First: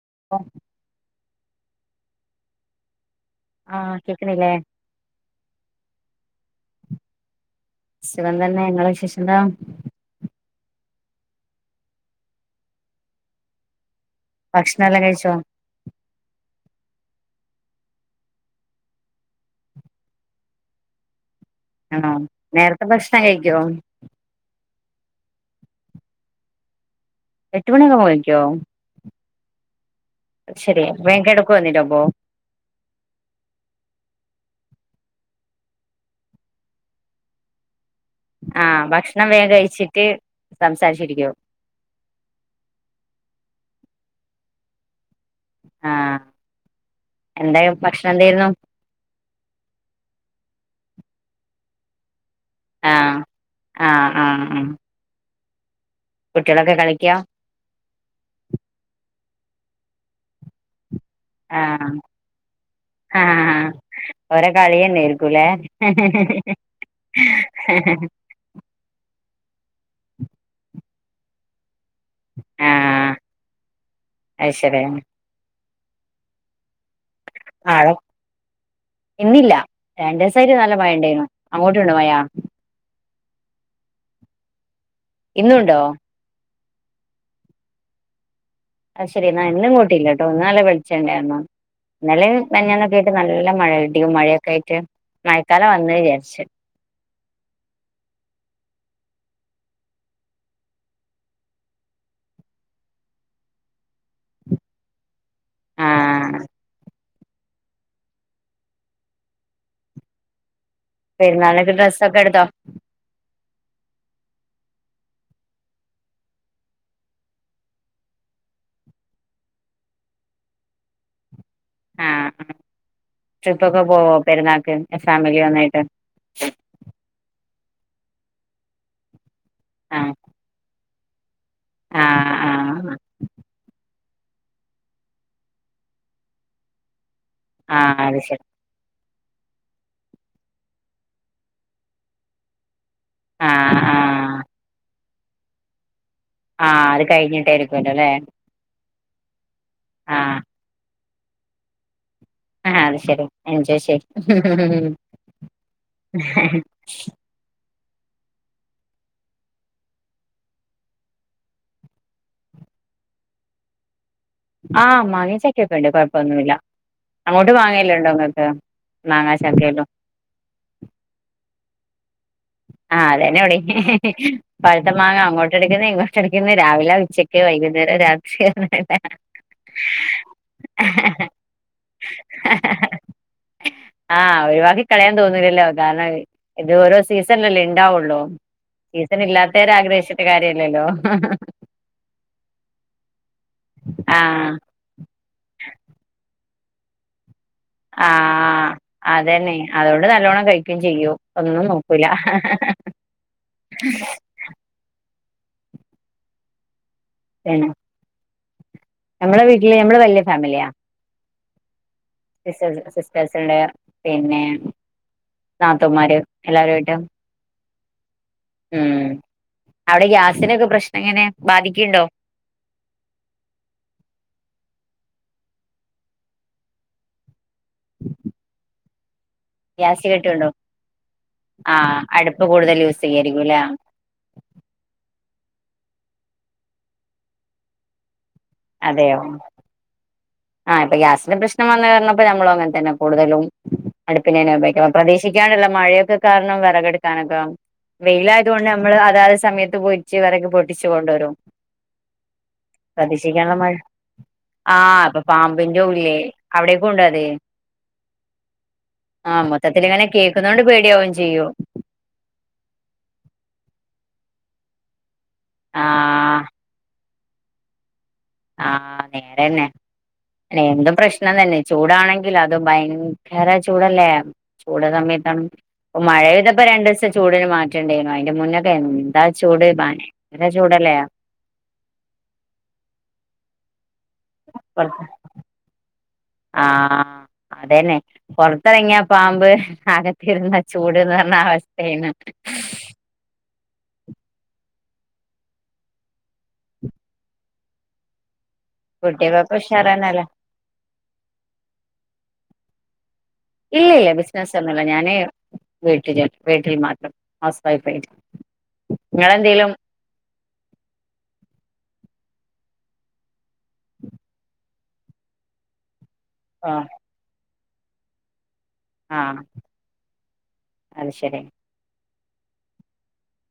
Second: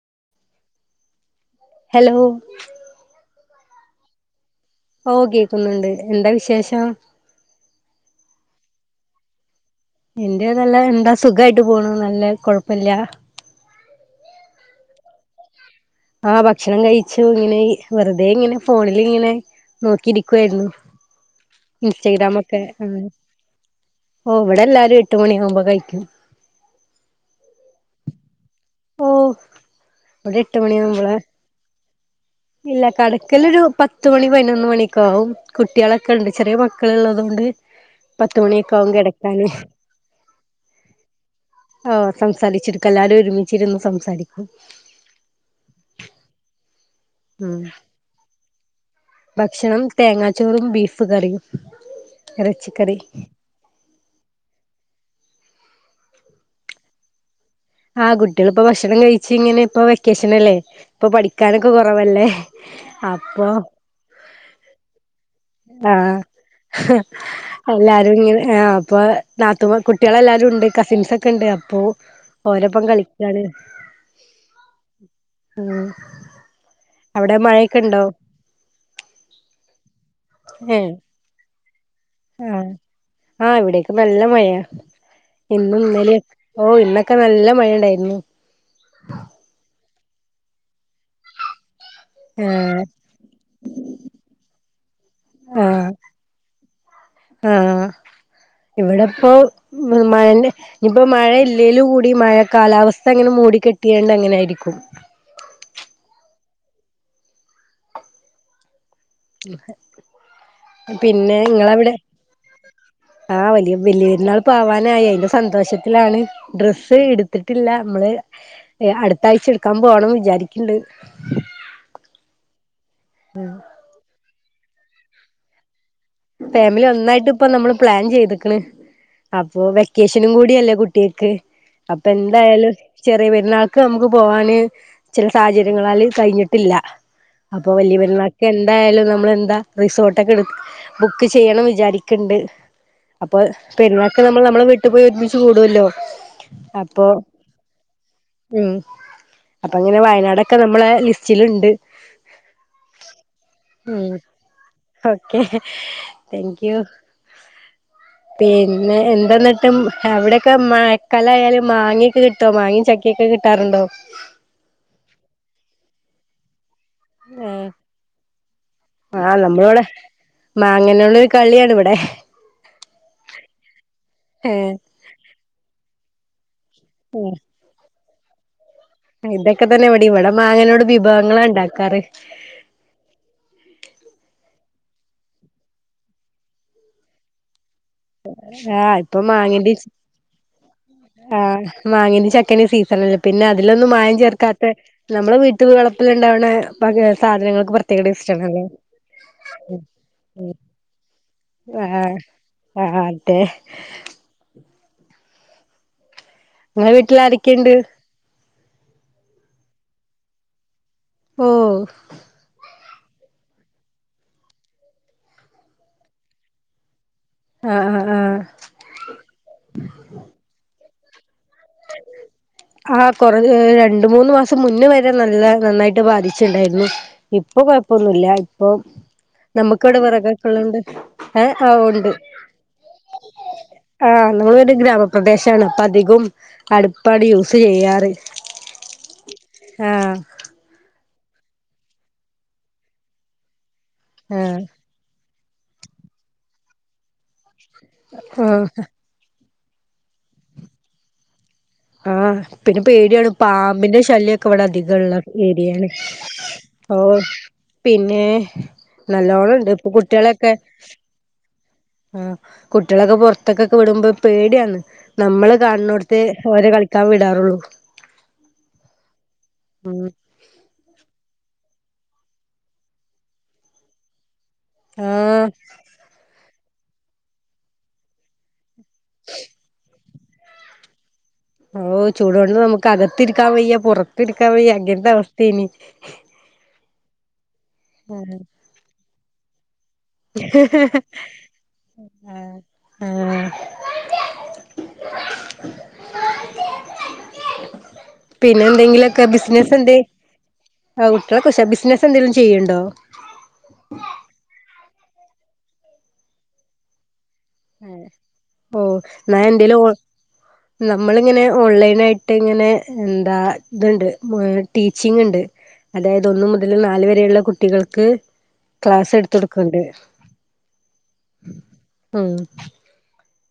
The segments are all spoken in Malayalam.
[unintelligible] ഹലോ ആ കേൾക്കണില്ലേ ഓ കേക്കുന്നുണ്ട് എന്താ വിശേഷം സുഖം തന്നെ നിങ്ങളെ വിശേഷെന്താ എന്റെതല്ല എന്താ സുഖായിട്ട് പോണു നല്ല കൊഴപ്പില്ല ഭക്ഷണം എല്ലാം കഴിച്ചോ ആ ഭക്ഷണം കഴിച്ചു ഇങ്ങനെ വെറുതെ ഇങ്ങനെ ഫോണിൽ ഇങ്ങനെ നോക്കിയിരിക്കുവായിരുന്നു ആണോ ഇൻസ്റ്റഗ്രാമൊക്കെ നേരത്തെ ആ ഭക്ഷണം കഴിക്കോ ഓ ഇവിടെല്ലാ ഒര് എട്ട് മണിയാവുമ്പ കഴിക്കും എട്ട് മണി [unintelligible] കഴിക്കുവോ ഓ അവിടെ എട്ട് മണിയ ശരി ആവുമ്പള് വേഗം കിടക്കോ എന്നിട്ട് അപ്പൊ ഇല്ല കെടക്കൽ ഒരു പത്ത് മണി പതിനൊന്നു മൂന്ന മണിയൊക്കെ ആവും കുട്ടികളൊക്കെ ഉണ്ട് ചെറിയ മക്കള്ളുള്ളത് കൊണ്ട് പത്തുമണിയൊക്കെ ആഹ് ആകും ഭക്ഷണം കിടക്കാന് വേഗം കഴിച്ചിട്ട് സംസാരിച്ചിരിക്കും ആ സംസാരിച്ചിരിക്ക എല്ലരും ഒരുമി എന്നും സംസാരിക്കു ആ ഉം എന്തേ ഭക്ഷണം എന്തായിരുന്നു ഭക്ഷണം തേങ്ങാച്ചോറും ബീഫ് കറിയും ആ ഇറച്ചിക്കറി ആ ആ ആ കുട്ടികളൊക്കെ കളിക്കാ ആഹ് കുട്ടികളിപ്പോഭക്ഷണം കഴിച്ച് ഇങ്ങനെ ഇപ്പൊ വെക്കേഷൻ അല്ലേ ഇപ്പൊ പഠിക്കാനൊക്കെ ആഹ് കുറവല്ലേ അപ്പൊ ആഹ് ഓരോ കളി തന്നെയായിരിക്കൂല്ലേ ആ ഹ എല്ലാരും ഇങ്ങനെ ആ അപ്പൊ നാത്തുമ കുട്ടികളെല്ലാരും ഉണ്ട് കസിൻസ് ഒക്കെ ഉണ്ട് അപ്പോ ഓരപ്പം ആഹ് കളിക്കാണ് അത് ശരി ആ [unintelligible] ഇന്നില്ല രണ്ടുദിവസായിട്ട് നല്ല മഴ ഉണ്ടായിരുന്നു അങ്ങോട്ടുണ്ടോ മഴ ഉം ആ ഇവിടക്കെ നല്ല മ മഴയാ ഇന്നുണ്ടോ ഇന്നും ഇന്നലെ ഓ ഇന്നൊക്കെ നല്ല മഴയുണ്ടായിരുന്നു അ ശരിന്ന ഇന്നുങ്ങോട്ടില്ല തോന്നുകാണേവിളിച്ചേനേ യായിരുന്നോ ഇന്നലെയും ആഹ് മിനിഞാന്നുമെക്കെയായിട്ട് നല്ല മഴ ഇടിയും മഴയൊക്കെ ആയിട്ട് മഴക്കാലം ആഹ് വന്ന വിചാരിച്ച് ഇപ്പൊ മഴന്നെ ഇനിപ്പോ മഴ ഇല്ലേല് കൂടി മഴ കാലാവസ്ഥ അങ്ങനെ മൂടിക്കെട്ടിയണ്ട് അങ്ങനെയിരിക്കും ആ [unintelligible] പിന്നെ പെരുന്നാൾക്ക് ഇങ്ങളവിടെ ഡ്രസ്സ് ഒക്കെ എടുതോ ആഹ് വലിയ വലിയൊരുന്നാൾ പോവാനായി അതിന്റെ സന്തോഷത്തിലാണ് ഡ്രസ്സ് എടുത്തിട്ടില്ല നമ്മള് അടുത്താഴ്ച എടുക്കാൻ പോകണം വിചാരിക്കണ്ട് ആഹ് ട്രിപ്പൊക്കെ പോവോ പെരുന്നാക്ക് ഫാമിലി വന്നായിട്ട് ഫാമിലി ഒന്നായിട്ട് ഇപ്പ നമ്മള് പ്ലാൻ ചെയ്ത്ക്ക്ണ് അപ്പോ ആഹ് വെക്കേഷനും കൂടിയല്ലേ കുട്ടി ട്ടീക്ക് അപ്പൊ ആഹ് എന്തായാലും ആഹ് ചെറിയ പെരുന്നാൾക്ക് നമുക്ക് പോ പോവാന് ചില സാഹചര്യങ്ങളാല് കഴിഞ്ഞിട്ടില്ല അപ്പൊ വലിയ ആഹ് അത് ശരി പെരുന്നക്കെന്തായാലുമൊന്നു നമ്മളെന്താ റിസോർട്ടക്കെ എടു ബുക്ക് ചെയ്യണം വിചാരിക്കണ്ട് അപ്പൊ ആഹ് പെരുന്നാക്ക് ആഹ് നമ്മൾ നമ്മള വീട്ട് പോയി ഒരുമിച്ച് കൂടുല്ലോ ആഹ് അത് അപ്പൊ കഴിഞ്ഞിട്ടായിരിക്കുവല്ലോ ല്ലേ ഉം അപ്പൊ അങ്ങനെ ആഹ് വയനാടൊക്കെ നമ്മള ലിസ്റ്റ് റ്റിലുണ്ട് ആഹ് അത് ശരി എൻജോയ് ചെയ്യ് ഓക്കെ താങ്ക് യു പിന്നെ എന്തെന്നിട്ട് അവിടെയൊക്കെ മഴക്കാലായാലും മാങ്ങയൊക്കെ കിട്ടോ മാങ്ങയും ചക്കൊക്കെ കിട്ടാറുണ്ടോ ആഹ് മാങ്ങാ ചക്കൊക്കെ ഉണ്ട് കൊഴപ്പൊന്നുമില്ല ആ ആ മാങ്ങാ ചക്കയെല്ലാം നമ്മളിവിടെ മാങ്ങനുള്ളൊരു കളിയാണിവിടെ [unintelligible] ആഹ് അതന്നെ ഇവിടേം ഏഹ് പഴ്ത്ത മാങ്ങ അങ്ങോട്ട് എടുക്കുന്ന ഇങ്ങോട്ട് ട്ടെടുക്കുന്നു രാവില ഉച്ചക്ക് വൈകുന്നേരം രാത്രി ശ [unintelligible] ഇതൊക്കെ തന്നെ ഇവിടേം ഇവിടെ മാങ്ങനോണ്ട്‌ വിഭവങ്ങളാ ഉണ്ടാക്കാറ് ആഹ് ഒഴിവാക്കി കളയാൻ തോന്നൂലല്ലോ കാരണം ഇത് ഓരോ സീസ [unintelligible] ആഹ് ഇപ്പൊ മാങ്ങിന്റെ ആഗ്രഹിച്ചിട്ട് കാര്യല്ലല്ലോ ആഹ് മാങ്ങിന്റെ ചക്കേന്റെ സീസണല്ലേ പിന്നെ അത് അതിലൊന്നും മായം ആഹ് ചേർക്കാത്ത നമ്മളെ വീട്ടിൽ വളപ്പിൽ ഇണ്ടാവണ പഴേ സാധനങ്ങൾ ആ അതന്നെ അതുകൊണ്ട് നല്ലോണം കഴിക്കേം ചെയ്യും ഒന്നും നോക്കൂല ആ അതേ നിങ്ങള വീട്ടിൽ ആരൊക്കെയുണ്ട് ഞമ്മടെ വീട്ടില് ഞമ്മള് വലിയ ഫാമിലിയാ ഓ സിസ്റ്റേഴ് സിസ്റ്റേഴ്സുണ്ട് പിന്നെ നാത്തൂന്മാര് എല്ലാവരുമായിട്ടും ആഹ് ആഹ് ആഹ് ഉം അവിടെ ഗ്യാസിനൊക്കെ പ്രശ്നം എങ്ങനെ ബാധിക്കുണ്ടോ ആ കൊറ രണ്ട് മൂന്ന് മാസം മുന്ന വരെ നല്ല നന്നായിട്ട് ബാധിച്ചുണ്ടായിരുന്നു ഇപ്പൊ കുഴപ്പൊന്നുമില്ല ഇപ്പം നമുക്ക് ഇവിടെ ഗ്യാസ് വിറകൊക്കെ കിട്ടുണ്ടോ ഉള്ളോണ്ട് ആ ആഹ് ഒണ്ട് അടുപ്പ് കൂടുതൽ യൂസ് ചെയ്യായിരിക്കുംല്ലേ ആ നമ്മൾ ഒരു ഗ്രാമപ്രദേശ തണുപ്പധികവും അടുപ്പാടി യൂ സ് ചെയ്യാറ് അതേയോ ആഹ് ആ ഇപ്പ ഗ്യാസിന്റെ പ്രശ്നം വന്ന കാരണം നമ്മൾ അങ്ങന തന്നെ കൂടുതലും ആഹ് അടുപ്പിനേനപയോഗിക്ക പ്രദീ ക്ഷിക്കാണ്ടുള്ള മഴയൊക്കെ കാരണം വിറകെടുക്കാനൊക്കെ വെയിലായത് കൊണ്ട് ആഹ് നമ്മള് അതാത് സമയത്ത് പൊയെച്ച് വിറക് പൊട്ടിച്ച് കൊണ്ടുവരും ആ പിന്നെ പേടിയാണ് പ്രതീക്ഷിക്കാനുള്ള മഴ പാമ്പിന്റെ ശല്യമൊക്കെ ഇവിടെ അധികം ആഹ് അപ്പൊ ഉള്ള പാമ്പിന്റെ ഏരിയയാണ് ഉല്ലേ അവിടേക്കും ഓ ഉണ്ടോ അത് പിന്നെ ആഹ് നല്ലോണം ഉണ്ട് മൊത്തത്തിൽ ഇപ്പൊ ഇങ്ങനെ കുട്ടികളൊക്കെ കേൾക്കുന്നോണ്ട് പേടിയാവും ചെയ്യും ആ കുട്ടികളൊക്കെ പൊറത്തെക്കെക്കെ വിടുമ്പോ പേടിയാന്ന് നമ്മള് കാണുന്നോട്ത്ത് ആഹ് ഓര് കളിക്ക് ക്കാൻ വിടാറുള്ളു ആ നേരന്നെ എന്തും പ്രശ്നം തന്നെ ചൂടാണെങ്കിൽ അത് ഭയങ്കര ചൂടല്ലേ ചൂട് ആ സമയത്താണ് അപ്പൊ മഴ പെയ്ത ഇപ്പം രണ്ട് ദിവസം ചൂടിന് മാറ്റമുണ്ടായിരുന്നു അതിന്റെ മുന്നേ എന്താ ചൂട് ഭയ ങ്കര ചൂടല്ലേ ഓ ചൂടുണ്ട് നമുക്ക് അകത്തിരിക്കാൻ വയ്യാ പുറ ത്തി ഇരിക്കാൻ വയ്യാ പുറത്ത് അങ്ങനത്തെ അവസ്ഥയാണ് ആഹ് അതെന്നെ പൊറത്തിറങ്ങിയാ പാമ്പ് അകത്തിരുന്ന ചൂട്ന്ന് പറഞ്ഞ അവസ്ഥയാണ് ആ പിന്നെ എന്തെങ്കിലുഒക്കെ കുട്ടികൾക്ക് ബിസിനസ്സ് എന്തെ ഉഷാറന്നല്ലേ ആ കുട്ടികളൊക്കെ ഉഷാ ബിസിനസ്സ് എന്തെങ്കിലും ഒക്കെ ചെയ്യുന്നുണ്ടോ ഇല്ല ഇല്ല ബിസിനെസ് ഒന്നുല്ല ഞാനെ വീട്ടിൽ വീട്ടിൽ മാത്രം ഹൗസ് വൈഫ് ആയിട്ട് ഓ എന്നാ നിങ്ങളെന്തേലും എന്തേലുംഓ നമ്മളിങ്ങനെ ഓൺലൈനായിട്ട് ട്ട് ഇങ്ങനെ എന്താ ഇതുണ്ട് ടീച്ചിങ് ഉണ്ട് അതായത് ഒന്നു മുതൽ ഓ നാല് വരെയുള്ള കു ട്ടികൾക്ക് ക്ലാസ് ആഹ് എട്ത്തൊട്ക്ക്ണ്ട് അത് ശരി ഉം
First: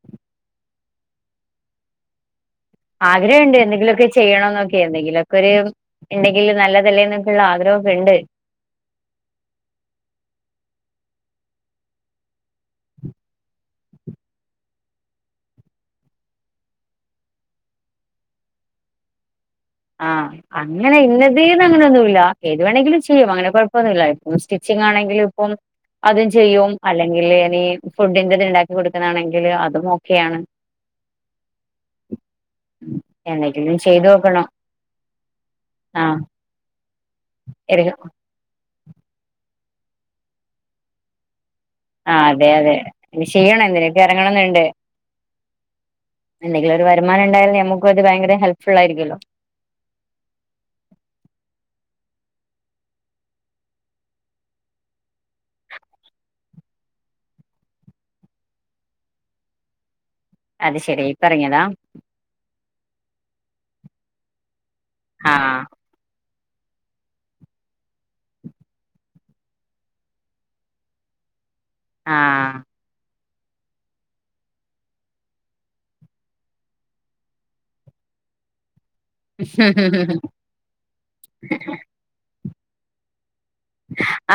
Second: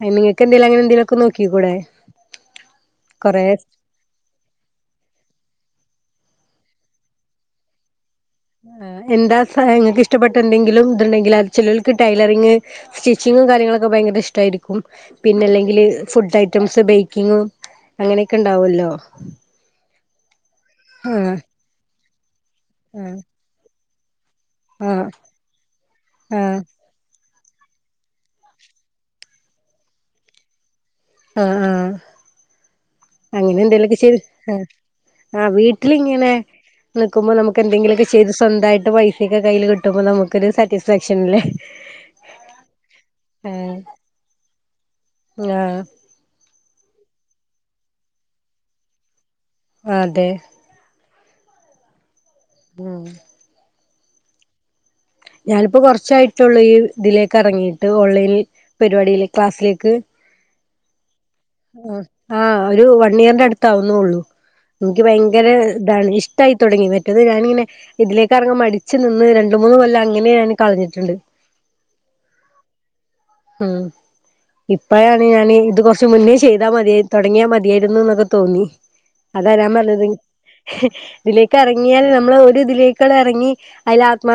അയിന് നിങ്ങേക്ക് എന്തെലും അങ്ങനെ എന്തെലു ഒക്കെ നോക്കിക്കുടെ ആഗ്രഹണ്ട് എന്തെങ്കിലൊക്കെ ചെയ്യണോന്നൊക്കെ എന്തെങ്കിലുക്കെ ഒര് എന്തെങ്കിൽ നല്ലതല്ലേന്നൊക്കെള്ള ആഗ്രഹൊക്കെ ഇണ്ട് എന്താ സ്വയ ഇങ്ങക്ക് ഇഷ്ടപ്പെട്ട എന്തെങ്കിലും ഇത്ണ്ടെങ്കിൽ അത് ചിലോൽക്ക് ടൈലറിങ് സ്റ്റിച്ചിങ്ങും കാര്യങ്ങളൊക്കെ ഭയങ്കര ഇഷ്ടായിരിക്കും പിന്നെ അല്ലെങ്കില് ഫുഡ് ഐറ്റംസ് ബേക്കിങ് അങ്ങനെയൊക്കെ ഇണ്ടാവല്ലോ ആ അങ്ങനെ ഇന്നതീന്ന് അങ്ങനെയൊന്നുല്ല ഏത് വേണങ്കിലും ആഹ് ചെയ്യ്‌വാ അങ്ങനെ കൊഴ വന്നില്ലേ സ്റ്റിച്ചിങ് ആഹ് ആണെങ്കിലും ഇപ്പം അതും ആഹ് ചെയ്യും അല്ലെങ്കിൽ ഈ ഫുഡിന്റെറ ഇത് ഉണ്ടാക്കി കൊടുക്കുന്നാണെങ്കിൽ അതും ഓക്കെയാണ് ആ ആ എന്തെങ്കിലും ചെയ്ത് നോക്കണം ആഹ് ആഹ് വീട്ടിലിങ്ങനെ- നിക്കുമ്പോ നമുെന്തെങ്കിലും ആഹ് ഒക്ക ചെയ്ത് സ്വന്തയിട്ട്- പൈസൊക്കെ കയ്യിൽ കിട്ടുമ്പോ നമുക് ഒരു സാറ്റിസ്ഫാക്ഷൻ അല്ലേ ആ അതെ അതെ ഇനി ചെയ്യണം ആഹ് എന്തിനക്കെ ഇറങ്ങണന്നുണ്ട് ആഹ് എന്തെങ്കിലും ഒരു വരുമാനം ഉണ്ടായാൽ നമുക്ക അത് ഭയങ്കര ഹെൽപ്പ് ഫുൾ ആയിരിക്കുമല്ലോ അതെ ഉം ഞാനിപ്പോ കുറച്ചായിട്ടുള്ള ഈ ഇതിലേക്ക് ഇറങ്ങിയിട്ട് ഓൺലൈൻ പരിപാടി ക്ലാസ്സിലേക്ക് അത് ശരി പറഞ്ഞതാ ആഹ് ഒരു വൺ ഇയറിന്റെ അടുത്ത ആവുന്നുള്ളു എനിക്ക് ഭയങ്കര ആഹ് ഇതാണ് ഇഷ- ട്ടായി തൊട്ങ്ങി മറ്റത് ഞാനിങ്ങനെ ഇതിലേക്കെറങ്ങാൻ മടിച്ച് നിന്ന് രണ്ട് മൂന്ന് കൊല്ലം അങ്ങനെ ഞാൻ കളഞ്ഞിട്ട്ണ്ട് ആ ഉം ഇപ്പഴാണ് ഞാന് ഇത് കൊർച്ച് മുന്നേ ചെയ്താ മതി തൊടങ്ങ്യാ മത്യേര്ന്നുന്നൊക്കെ തോന്നി അതാ ഞാൻ പർഞ്ഞത് ആഹ് ഇതിലേക്ക് എറങ്ങിയാൽ നമ്മള് ഒ ത് ഇതിലേക്കാണ്ടെറങ്ങി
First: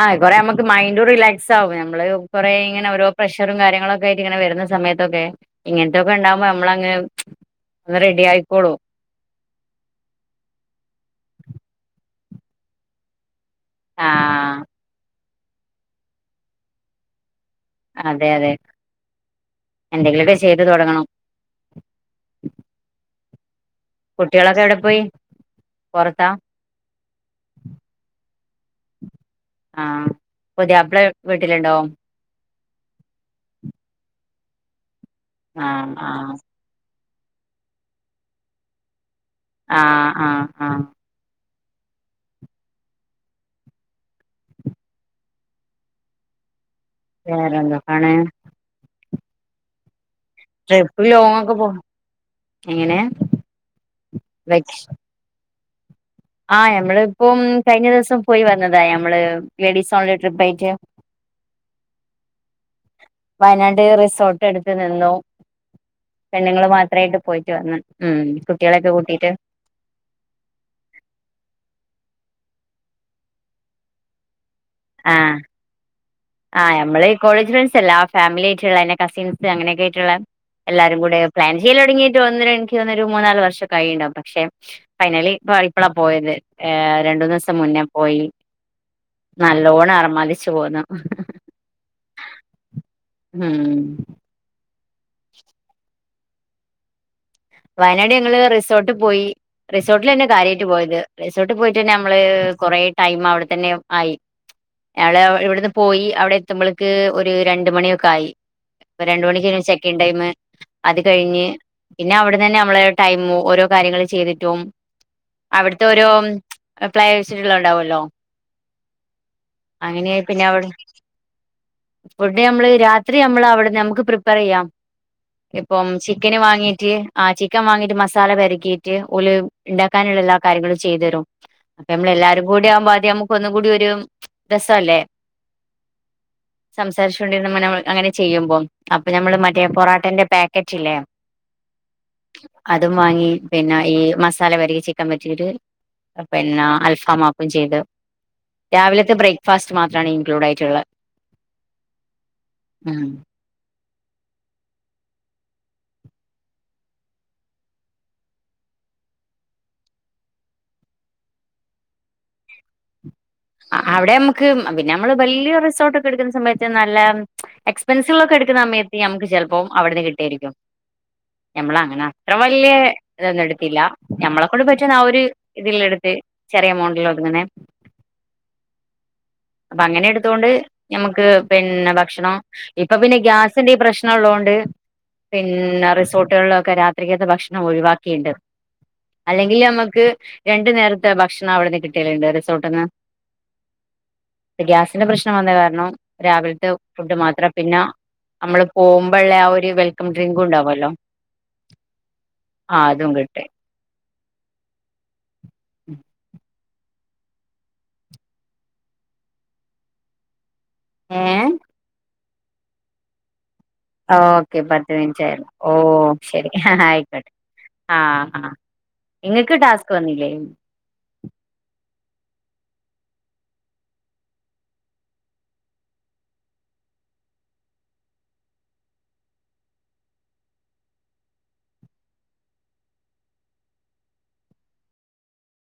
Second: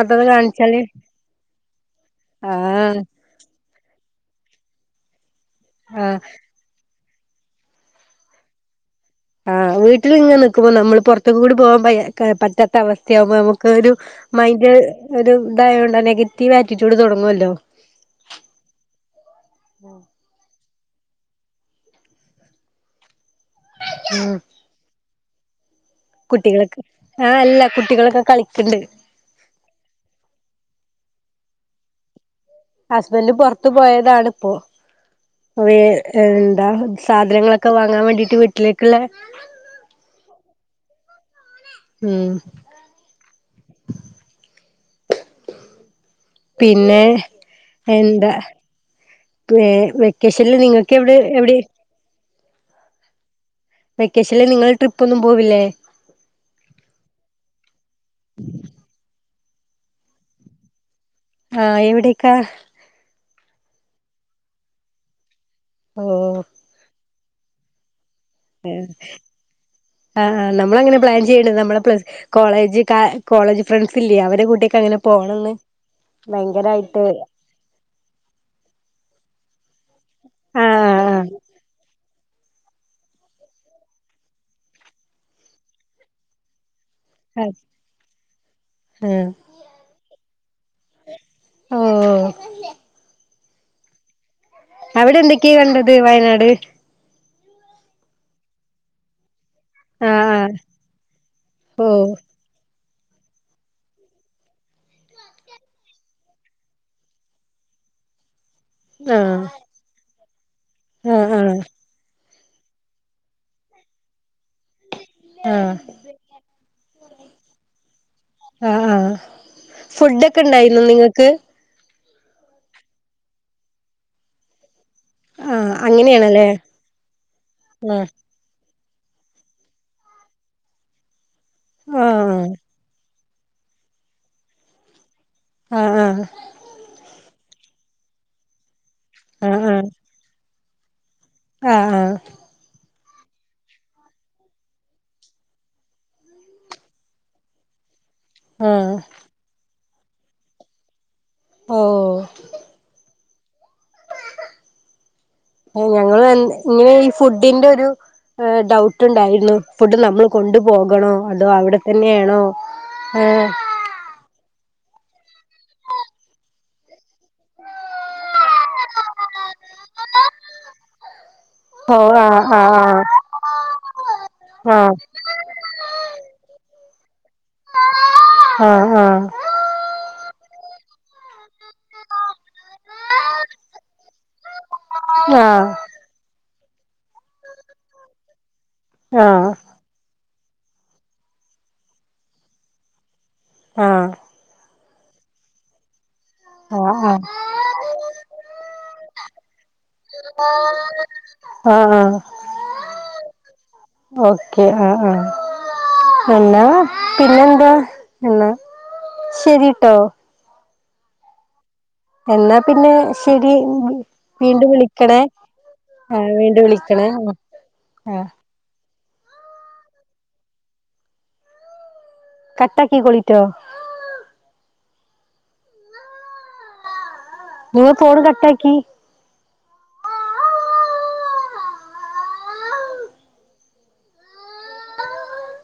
ആ കൊറേ അമ്മക്ക് മൈൻഡും റിലാക്സാവെ അമ്മള് കൊറേങ്ങനെ ആഹ് ഓരോ പ്രഷറും കാര്യങ്ങളൊ ക്കേയിട്ട്ങ്ങനെ വര്ന്ന സമയത്തൊക്കെ ആഹ് ഇങ്ങൻത്തൊക്കെണ്ടാവുമ്പോ ഞമ്മളങ്ങ് അങ്ങ് റെഡി ആയിക്കോളു. ആ വീട്ട്ല് ഇങ്ങെ നിക്കുമ്പോ നമ്മള് പൊർത്തൊക്കെ കൂടി പോകാൻ പയ്യ പറ്റാത്ത അവസ്ഥയാകുമ്പോ ഒരു ആഹ് മൈന്റ് ഒരു ഇതായേണ്ട നെഗറ്റീവ് ആറ്റിറ്റ്യൂഡ് തുടങ്ങുവാ ല്ലോ അതെ അതെ എന്തെങ്കിലുമൊക്കെ ചെയ് ചെയ്ത് തുടങ്ങണം. കുട്ടികളൊക്കെ എവിടെ പോയി? പുറത്താ കുട്ടികളക്കെ ആ അല്ല കുട്ടികളൊക്കെ കളിക്ക്ണ്ട്. ആഹ് പുതിയാപ്ല വീട്ടിലുണ്ടോ? ഹസ്ബന്റ് പുറത്തു പോയതാണിപ്പോ. വേ ആഹ് ആഹ് എന്താ? സാധനങ്ങളൊക്കെ വാങ്ങാൻ വേണ്ടിട്ട് വീട്ടിലേക്ക്ള്ളെ ആ ആ ആ ഉം പിന്നെ വേറെന്തൊക്കാണ് എന്താ [inaudible] വെക് കല് നിങ്ങക്ക് ട്രിപ്പ് എവിടെ ലോങ് ഒക്കെ എവിടെ? പോ എങ്ങനെ? വെക്കേഷനില് നിങ്ങള് ട്രിപ്പ് ഒന്നും പോവില്ലേ? ആ ഞമ്മളിപ്പോം കഴിഞ്ഞ ദിവസം പോയി വന്നതാ ഞമ്മള് ലേഡീസ് ഓൺലി ട്രിപ്പായിട്ട്. ആ എവിടേക്കാ? വയനാട് റിസോട്ട് എടുത്ത് നിന്നു. പെണ്ണുങ്ങള് മാത്രായിട്ട് പോയിട്ട് വന്ന്. ഉം ആ കുട്ടികളൊക്കെ കൂട്ടിട്ട് ആ നമ്മൾ അങ്ങനെ പ്ലാൻ ചെയ്യേണ്ട് നമ്മളെ പ്ലസ് കോളേജ് കാ കോളേജ് ഫ്രണ്ട്സ് ഇല്ലേ അവരെ കൂട്ടെ ആ ആ യമ്മള് കോളേജ് ഫ്രണ്ട്സ് അല്ല. ഫാമിലി ആയിട്ടുള്ള എന്റെ കസിൻസ് അങ്ങനെയൊക്കെ--ആയിട്ട് ട്ടുള്ള എല്ലാരും കൂടെ ആഹ് പ്ലാൻ ചെയ്യല് തുടങ്ങിയിട്ട് ഒന്ന് രണ്ട് എനിക്ക് തോന്നുന്നൊരു മൂന്നാല് വർഷോക്കെ ആയിണ്ടാവും. പക്ഷെ ഫൈനലി ഇപ്പ ഇപ്പളാ പോയത്. ഏ ആഹ് രണ്ടൂന്നേസം മുന്നേ പോയി. ആഹ് നല്ലോണ ആർമാതി ച്ചു പോന്നു. [inaudible] ഓ ഉം അവിടെ എന്തെക്കെയാ കണ്ടത് വയനാട് വയനാട് ഞങ്ങള് റിസോർട്ട് പോയി ആഹ് റിസോർട്ടിലെന്നെ ആഹ് കാര്യായിട്ട് പോയത് റിസോർട്ട് ഓ പോയിട്ടന്നെ മ്മള് കൊറേ ടൈമ് അവിടെത്തന്നെ ആയി ഞാള് ഇവിട്ന്ന് പോയി അവിടെ എത്തുമ്പളെക്ക് ഒര് രണ്ട്മണിയൊക്കെ ആയി പ്പൊ രണ്ട് ആഹ് മണിക്കേനി ചെക്കിങ്ങ് ടൈമ് അത് ആഹ് കഴിഞ്ഞ് ആഹ് ഇ അവ്ട്ന്നന്നെ നമ്മള് ടൈമോ ഓരോ കാര്യങ്ങള് ചെയ്തി ട്ടും ആഹ് അവ്ട്ത്തെ ഓരോ പ്ലൈയേഴ്സ്കള്ണ്ടാവാെല്ലോ ആഹ് ആഹ് അങ്ങനെ ഫുഡൊക്കെ പിന്നെ അവ്ട് ഉണ്ടായിരുന്നോ നിങ്ങൾക്ക് ഫുഡ് ഞമ്മള് രാത്രി ഞമ്മളവ്ട്ന്ന് നമ്ക്ക് പ്രിപ്പേറെയ്യാം ആഹ് ഇപ്പം ചിക്കന് അങ്ങനെയാണല്ലേ വാങ്ങി ട്ട് ആ ചിക്കം വാങ്ങീട്ട് ആഹ് മസാല പെരക്കി ക്കെ ഓല് ഉണ്ടാക്കാനുള്ള എല്ലാ കാര്യങ്ങളും ചെയ്തു തരും അപ്പൊ നമ്മളെല്ലാരും ആഹ് കൂടി ആവുമ്പോ അദ്യ നമൂ അപ്പം ഒന്നും കൂടി ഒരു രസ അല്ലേ ആ ആ [unintelligible] അങ്ങനെ ചെയ്യുമ്പോം അപ്പൊ ഞമ്മള് മറ്റേ പൊറട്ടേന്റെ പേ ക് പേക്കറ്റില്ലേ ആ ആ അതും വാങ്ങി പിന്നെ ഈ മസാല വരിക ചിക്കൻ പരറ്റിട്ട് പിന്നെ അൽഫാ മാകും ചെയ്ത് ആഹ് ആഹ് രാവിലത്തെ ബ്രേക്ക്ഫാസ്റ്റ് മാത്രം ഇൻക്ലൂഡ് ആയിട്ടുള്ളത് ഓ ഉം ഞങ്ങള് ഇങ്ങനെ ഈ ഫുഡിന്റെ ഒരു ഡൗട്ട് ഉണ്ടായിരുന്നു ഫുഡ് നമ്മൾ കൊണ്ടു പോകണോ അതോ അവിടെ തന്നൊണോ അവിടെ നമുക്ക് പിന്നെ നമ്മള് വലിയ റിസോർട്ട ഒക്കെ എടുക്കുന്ന സമയത്ത് നല്ല എക്സ്പെൻസീവ ഒക്കെ എടുക്കുന്ന സമയത്ത് നമുക്ക് ചിലപ്പോ അവിടുന്ന് കിട്ടിയരിക്കും ഞമ്മള അങ്ങനെ ഓഹ് അത്ര ആഹ് വലിയ ആഹ് ഇതൊന്നും എടുത്തില്ല ഞമ്മളെ കൊണ്ട് പറ്റുന്ന ആ ഒരു ഇതില് എടുത്ത് ചെറിയ എമൗണ്ടിൽ ഒതുങ്ങണ ആ ആ ത്തണ്ട് നമുക്ക് പിന്നെ ഭക്ഷണം ഇപ്പൊ പിന്നെ ഗ്യാസിന്റെ പ്രശ്നം ഉള്ളോണ്ട് ആഹ് ആഹ് ആഹ് പിന്നെ റിസോർട്ടുകളിലൊക്കെ രാത്രികത് ഭക്ഷണം ഒഴിവാക്കിണ്ട് അല്ലെങ്കിൽ അമ്മക്ക് രണ്ടു നേരത്തെ ഭക്ഷണം അവിടുന്ന് കിട്ടിയലുണ്ട് റിസോർട്ട്ന്ന് ആ ഗ്യാസിന്റെ പ്രശ്നം വന്ന കാരണം രാവിലെ- ആഹ് ആഹ് ഫുഡ് ആഹ് മാത്രം പിന്ന- നമ്മള് പോകുമ്പോള്ളെ ആ ഒരു വെൽക്കം ഡ്രിങ്ക് ഉണ്ടാവല്ലോ ആഹ് ആഹ് ആ അതും കിട്ടി ഓക്കെ ആ ആ പിന്നെ പിന്നെന്താ എന്നാ ശരിട്ടോ ഏ എന്നാ പിന്നെ ശരി ഓക്കെ വീണ്ടും പത്ത് വിളിക്കണേ മിനുറ്റായിരുന്നു ഓ ആഹ് ശരി വീണ്ടും വിളിക്കണേ ആയിക്കോട്ടെ ആഹ് ആ ഇങ്ങക്ക് ടാസ്ക് വന്നില്ലേ? കട്ടാക്കിപോയല്ലോ നി ഫോണ് കട്ടാക്കി